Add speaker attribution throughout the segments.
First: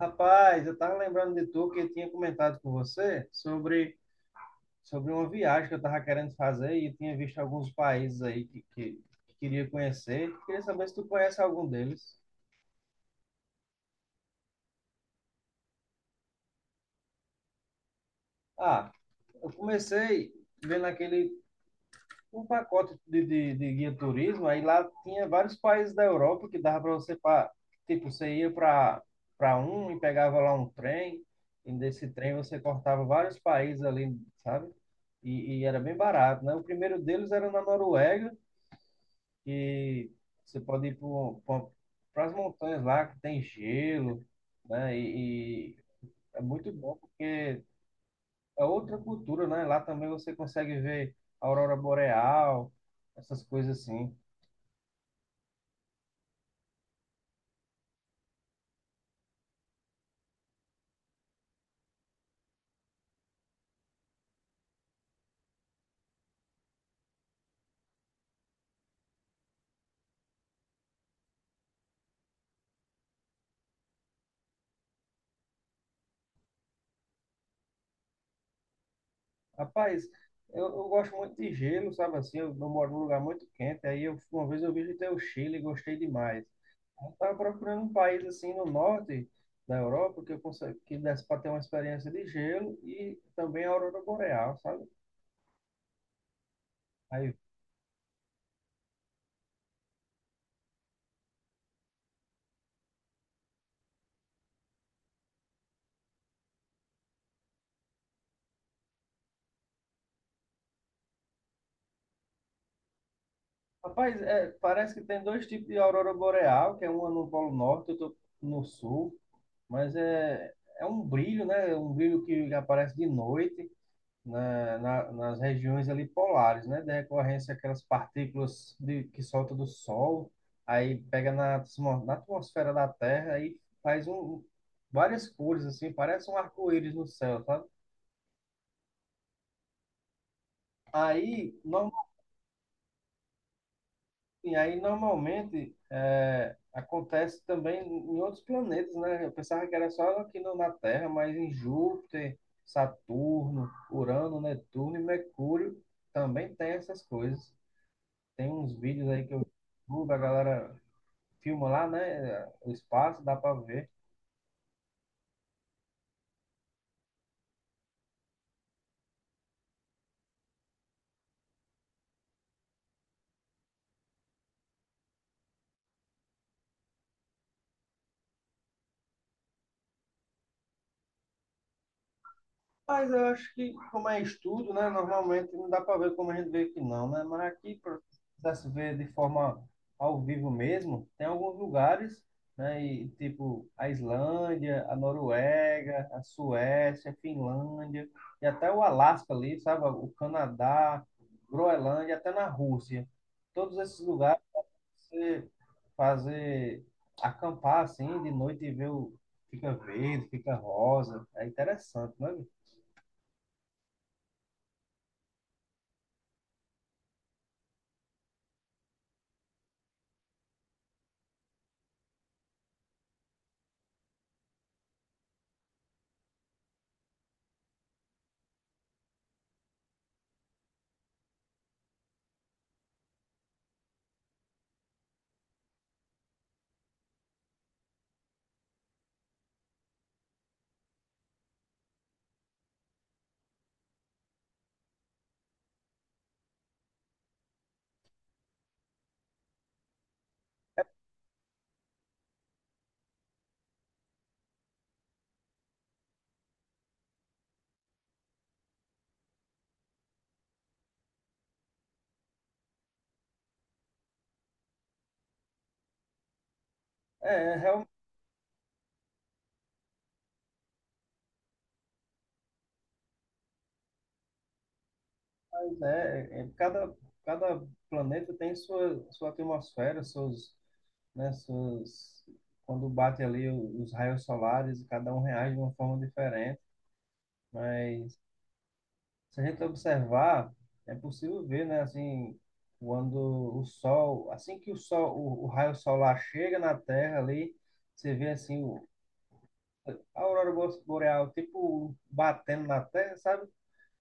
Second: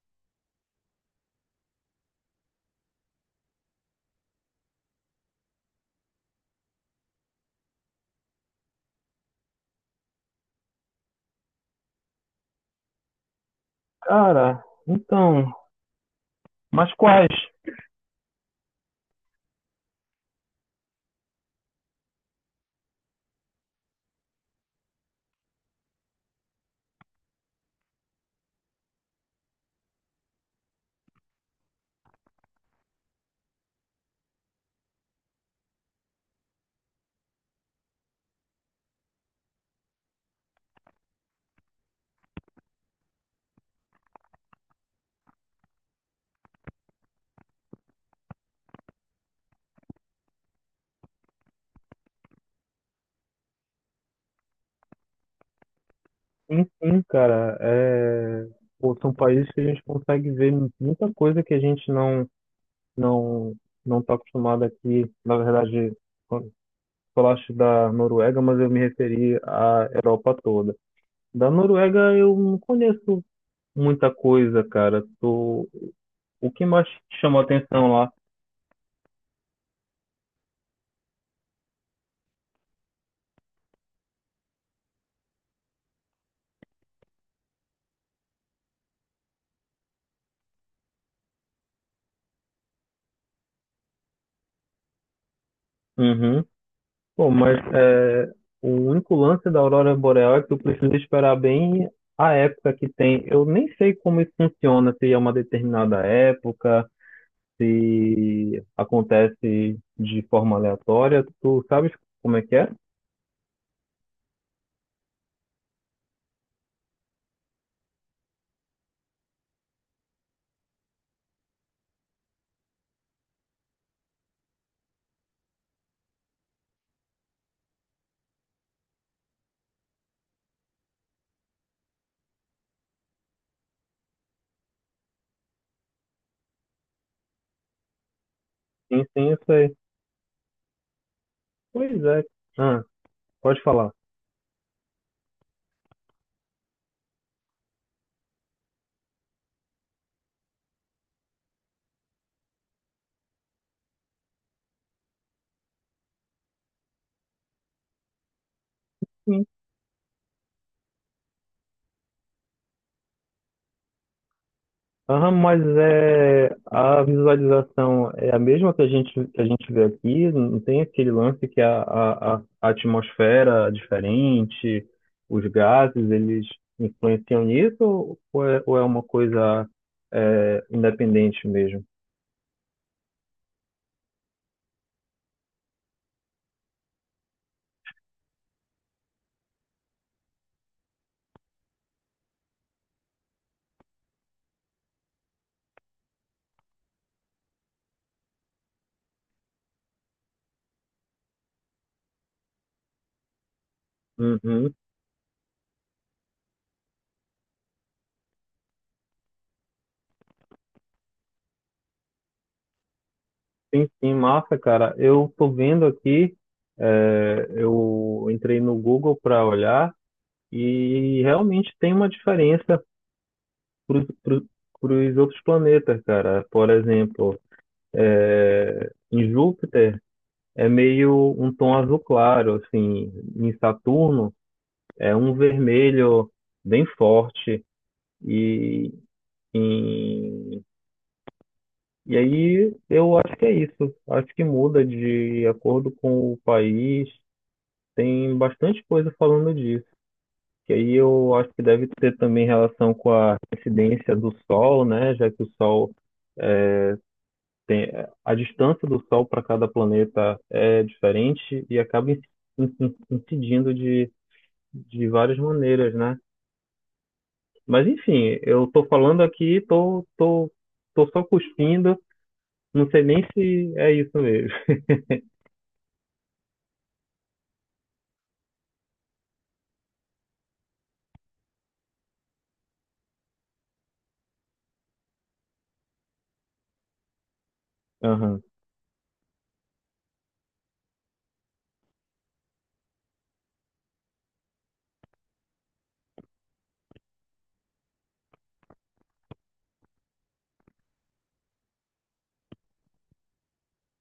Speaker 1: Rapaz, eu estava lembrando de tu que eu tinha comentado com você sobre uma viagem que eu estava querendo fazer e eu tinha visto alguns países aí que queria conhecer. Queria saber se tu conhece algum deles.
Speaker 2: Cara, então, mas quais?
Speaker 1: Ah, eu comecei vendo aquele um pacote de guia turismo, aí lá tinha vários países da Europa que dava para você, pra, tipo, você ia para um e pegava lá um trem, e desse trem você cortava vários países ali, sabe? E era bem barato, né? O primeiro deles era na Noruega, que você pode ir para as montanhas lá, que tem gelo, né? E é muito bom porque é outra cultura, né? Lá também você consegue ver a aurora boreal, essas coisas assim.
Speaker 2: Enfim, cara, é, pô, são países que a gente consegue ver muita coisa que a gente não não está acostumado aqui. Na verdade, quando falaste da Noruega, mas eu me referi à Europa toda. Da Noruega eu não conheço muita coisa, cara. Tô... O que mais te chamou a atenção lá?
Speaker 1: Rapaz, eu gosto muito de gelo, sabe assim? Eu moro num lugar muito quente, aí eu, uma vez eu visitei o Chile e gostei demais. Eu estava procurando um país assim no norte da Europa que eu consegue, que desse para ter uma experiência de gelo e também a aurora boreal, sabe?
Speaker 2: Uhum. Pô,
Speaker 1: Aí,
Speaker 2: mas é, o único lance da aurora boreal é que tu precisa esperar bem a época que tem. Eu nem sei como isso funciona, se é uma determinada época, se acontece de forma aleatória. Tu sabes como é que é?
Speaker 1: rapaz, é, parece que tem dois tipos de aurora boreal, que é uma no Polo Norte, outra no Sul. Mas é, é um brilho, né? É um brilho que aparece de noite nas regiões ali polares, né? Da recorrência aquelas partículas de, que solta do Sol, aí pega na, na atmosfera da Terra e faz um, várias cores, assim, parece um arco-íris no céu, sabe?
Speaker 2: Sim, sim, eu sei.
Speaker 1: Aí, no-
Speaker 2: Pois é. Ah, pode falar.
Speaker 1: E aí, normalmente, é, acontece também em outros planetas, né? Eu pensava que era só aqui no- na Terra, mas em Júpiter, Saturno, Urano, Netuno e Mercúrio também tem essas coisas. Tem uns vídeos aí que eu vi, no YouTube, a galera filma lá, né? O espaço, dá para ver.
Speaker 2: Aham, mas é, a visualização é a mesma que a gente vê aqui, não tem aquele lance que a atmosfera é diferente, os gases, eles influenciam nisso, ou é uma coisa é, independente mesmo?
Speaker 1: Mas eu acho que, como é estudo, né? Normalmente não dá para ver como a gente vê aqui, não, né? Mas aqui, para se ver de forma ao vivo mesmo, tem alguns lugares, né? E, tipo, a Islândia, a Noruega, a Suécia, a Finlândia, e até o Alasca ali, sabe? O Canadá, Groenlândia, até na Rússia. Todos esses lugares,
Speaker 2: Uhum.
Speaker 1: você fazer, acampar assim, de noite e ver o. Fica verde, fica rosa. É interessante, né?
Speaker 2: Sim, sim, massa, cara. Eu tô vendo aqui, é, eu entrei no Google para olhar e realmente tem uma diferença para os outros planetas, cara. Por exemplo, é, em Júpiter é meio um tom azul claro, assim, em Saturno é um vermelho bem forte e em- e aí eu acho que é isso. Acho que muda de acordo com o país. Tem bastante coisa falando disso. Que aí eu acho que deve ter também relação com a incidência do Sol, né? Já que o Sol a distância do Sol para cada planeta é diferente e acaba incidindo de várias maneiras, né?
Speaker 1: É,
Speaker 2: Mas
Speaker 1: realmente,
Speaker 2: enfim, eu tô falando aqui, tô só cuspindo, não sei nem se é isso mesmo.
Speaker 1: né? é, é, Cada, cada planeta tem sua, sua atmosfera, seus, né, suas, quando bate ali os raios solares, cada um reage de uma forma diferente. Mas
Speaker 2: Aham.
Speaker 1: se a gente observar, é possível ver, né, assim, quando o sol, assim que o sol, o raio solar chega na Terra ali, você vê assim o, a boreal, tipo batendo na Terra, sabe?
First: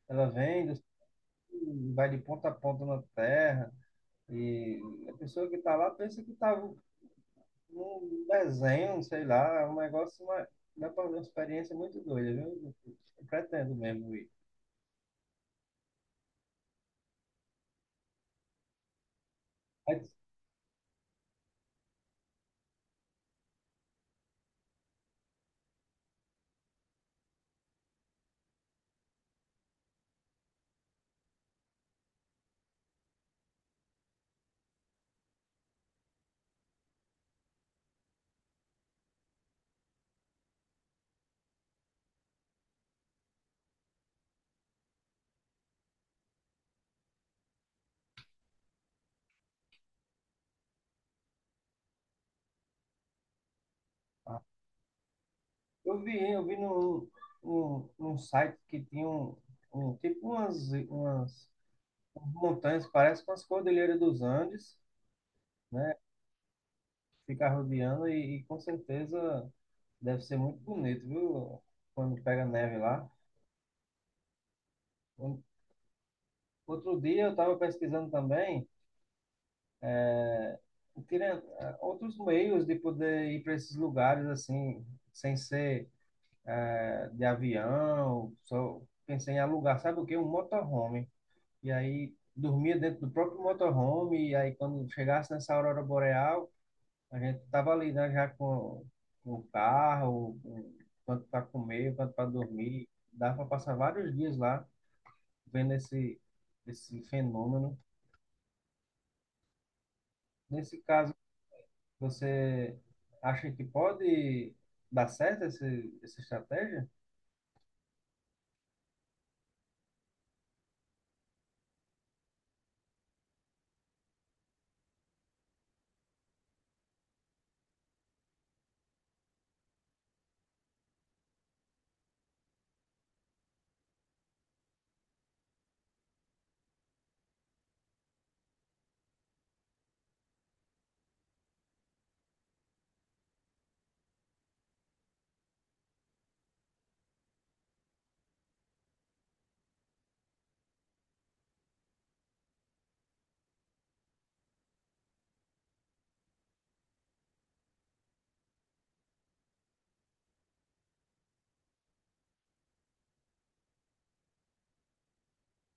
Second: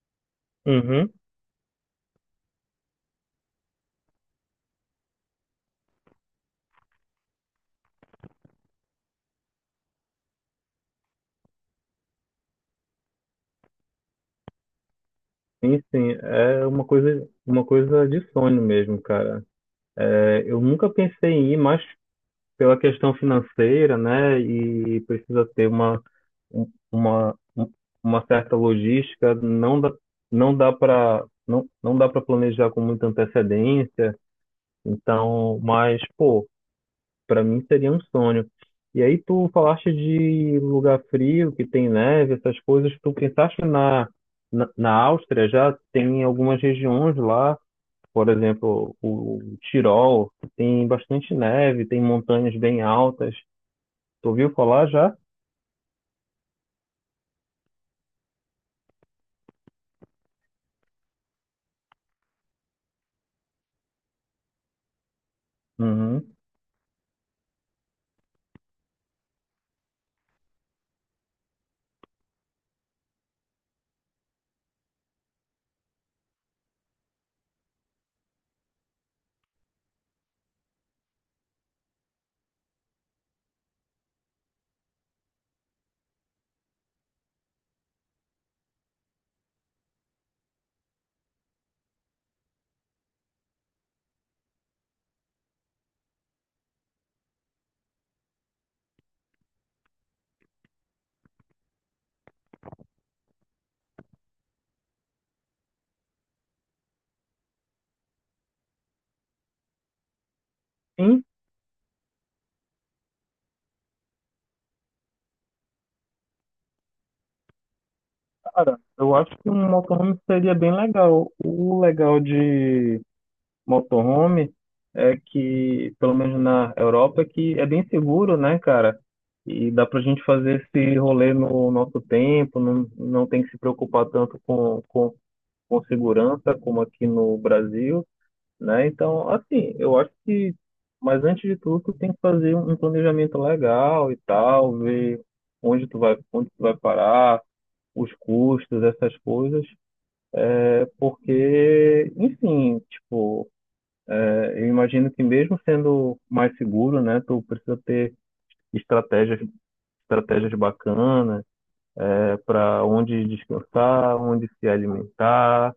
Speaker 1: Ela vem,
Speaker 2: Uhum.
Speaker 1: vai de ponta a ponta na Terra. E a pessoa que está lá pensa que está num desenho, sei lá, é um negócio, uma, dá pra uma experiência muito doida, viu? Eu pretendo mesmo ir.
Speaker 2: Sim, sim, é uma coisa de sonho mesmo, cara.
Speaker 1: Mas
Speaker 2: É, eu nunca pensei em ir, mas pela questão financeira, né? E precisa ter um- uma, um- uma certa logística, não dá, não dá para não, não dá para planejar com muita antecedência, então, mas, pô, para mim seria um sonho. E aí tu falaste de lugar frio, que tem neve, essas coisas, tu pensaste na Áustria, já tem algumas regiões lá, por exemplo, o Tirol, que tem bastante neve, tem montanhas bem altas. Tu ouviu falar já?
Speaker 1: eu vi num site que tinha um, um tipo umas, umas montanhas, parece com as Cordilheiras dos Andes, né?
Speaker 2: Uhum.
Speaker 1: Fica rodeando e com certeza deve ser muito bonito, viu? Quando pega neve lá. Um- Outro dia eu estava pesquisando também. Teria outros meios de poder ir para esses lugares assim, sem ser eh, de avião. Só pensei em alugar, sabe o quê? Um motorhome. E aí dormia dentro do próprio motorhome. E aí quando chegasse nessa aurora boreal, a gente tava ali, né, já com o carro, com, quanto para comer, quanto para dormir. Dá para passar vários dias lá vendo esse, esse fenômeno. Nesse caso,
Speaker 2: Sim.
Speaker 1: você acha que pode dar certo essa estratégia?
Speaker 2: Cara, eu acho que um motorhome seria bem legal. O legal de motorhome é que, pelo menos na Europa, é que é bem seguro, né, cara? E dá pra gente fazer esse rolê no nosso tempo, não, não tem que se preocupar tanto com segurança como aqui no Brasil, né? Então, assim, eu acho que, mas antes de tudo, tu tem que fazer um planejamento legal e tal, ver onde tu vai parar os custos, essas coisas, porque, enfim, tipo, é, eu imagino que mesmo sendo mais seguro, né, tu precisa ter estratégias, estratégias bacanas, é, para onde descansar, onde se alimentar,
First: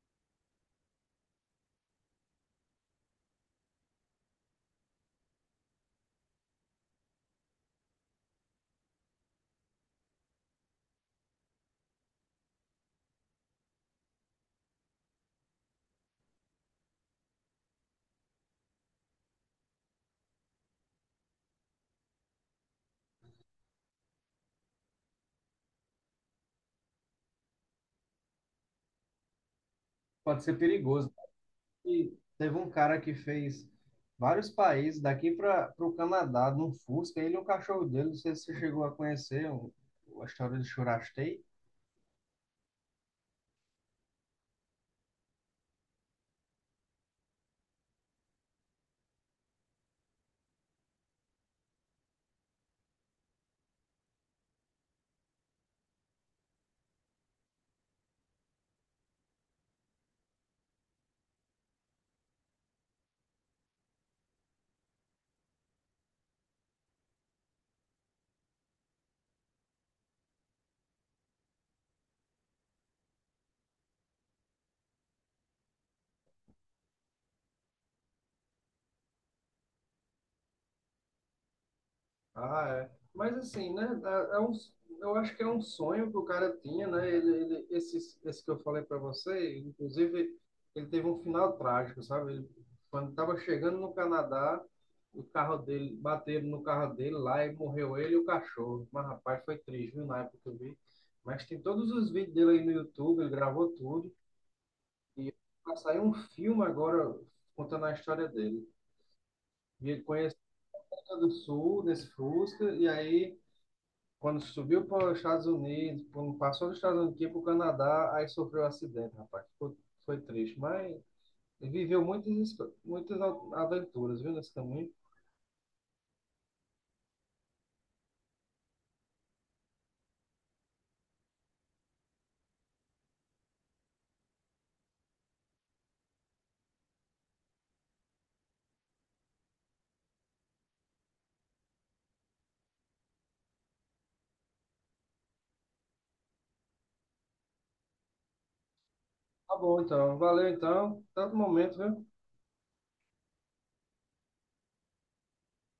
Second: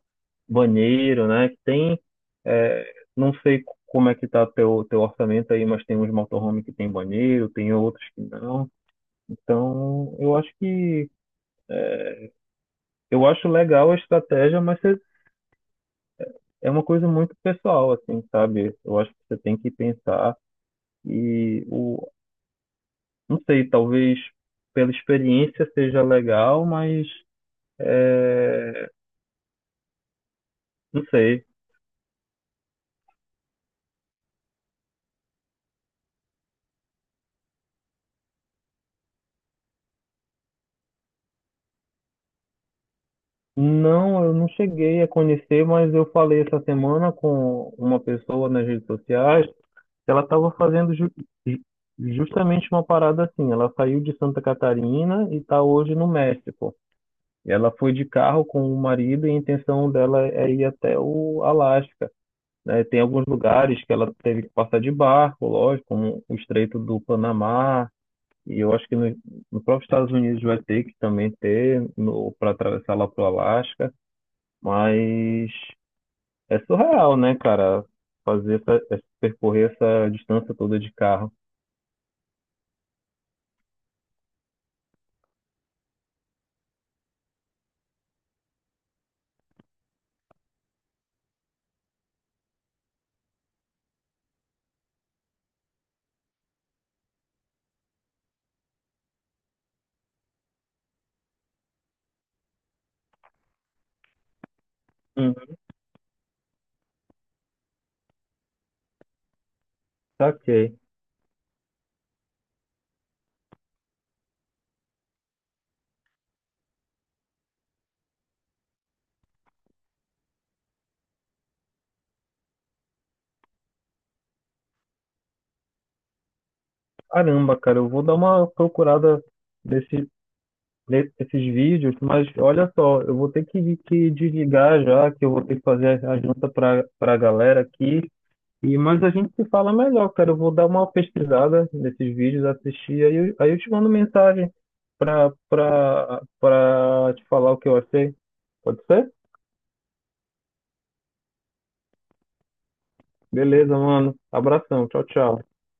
Speaker 2: banheiro, né? Que tem, é, não sei como é que tá teu orçamento aí, mas tem uns motorhome que tem banheiro, tem outros que não. Então, eu acho que eu acho legal a estratégia, mas você- é uma coisa muito pessoal, assim, sabe? Eu acho que você tem que pensar. E o, não sei, talvez pela experiência seja legal, mas é,
Speaker 1: Pode ser
Speaker 2: não
Speaker 1: perigoso.
Speaker 2: sei.
Speaker 1: E teve um cara que fez vários países, daqui para o Canadá, num Fusca, ele e um cachorro dele, não sei se você chegou a conhecer a história de Churastei.
Speaker 2: Não, eu não cheguei a conhecer, mas eu falei essa semana com uma pessoa nas redes sociais, que ela estava fazendo ju- justamente uma parada assim. Ela saiu de Santa Catarina e está hoje no México. E ela foi de carro com o marido e a intenção dela é ir até o Alasca. Né? Tem alguns lugares que ela teve que passar de barco, lógico, como o Estreito do Panamá, e eu acho que no próprio Estados Unidos vai ter que também ter para atravessar lá para o Alasca, mas é surreal, né, cara? Fazer percorrer essa distância toda de carro.
Speaker 1: Ah, é. Mas assim, né? É um, eu acho que é um sonho que o cara tinha, né? Esse que eu falei para você, inclusive, ele teve um final trágico, sabe? Ele, quando estava chegando no Canadá, o carro dele, bateram no carro dele lá e morreu ele e o cachorro. Mas, rapaz, foi triste, viu? Na época que eu vi. Mas tem todos os vídeos dele aí no YouTube, ele gravou tudo. E
Speaker 2: Hum,
Speaker 1: vai sair um filme agora contando a história dele. E ele conheceu
Speaker 2: saquei.
Speaker 1: a do Sul, nesse Fusca, e aí. Quando subiu para os Estados Unidos, quando passou dos Estados Unidos para o Canadá, aí sofreu um acidente, rapaz. Foi, foi triste, mas ele viveu muitas, muitas aventuras, viu, nesse caminho.
Speaker 2: Caramba, cara, eu vou dar uma procurada nesse, nesses vídeos, mas olha só, eu vou ter que desligar já, que eu vou ter que fazer a janta para a galera aqui. E, mas a gente se fala melhor, cara. Eu vou dar uma pesquisada nesses vídeos, assistir, aí eu te mando mensagem pra te falar o que eu achei. Pode ser?
Speaker 1: Tá bom, então. Valeu, então. Tanto momento, viu?
Speaker 2: Beleza, mano. Abração. Tchau, tchau.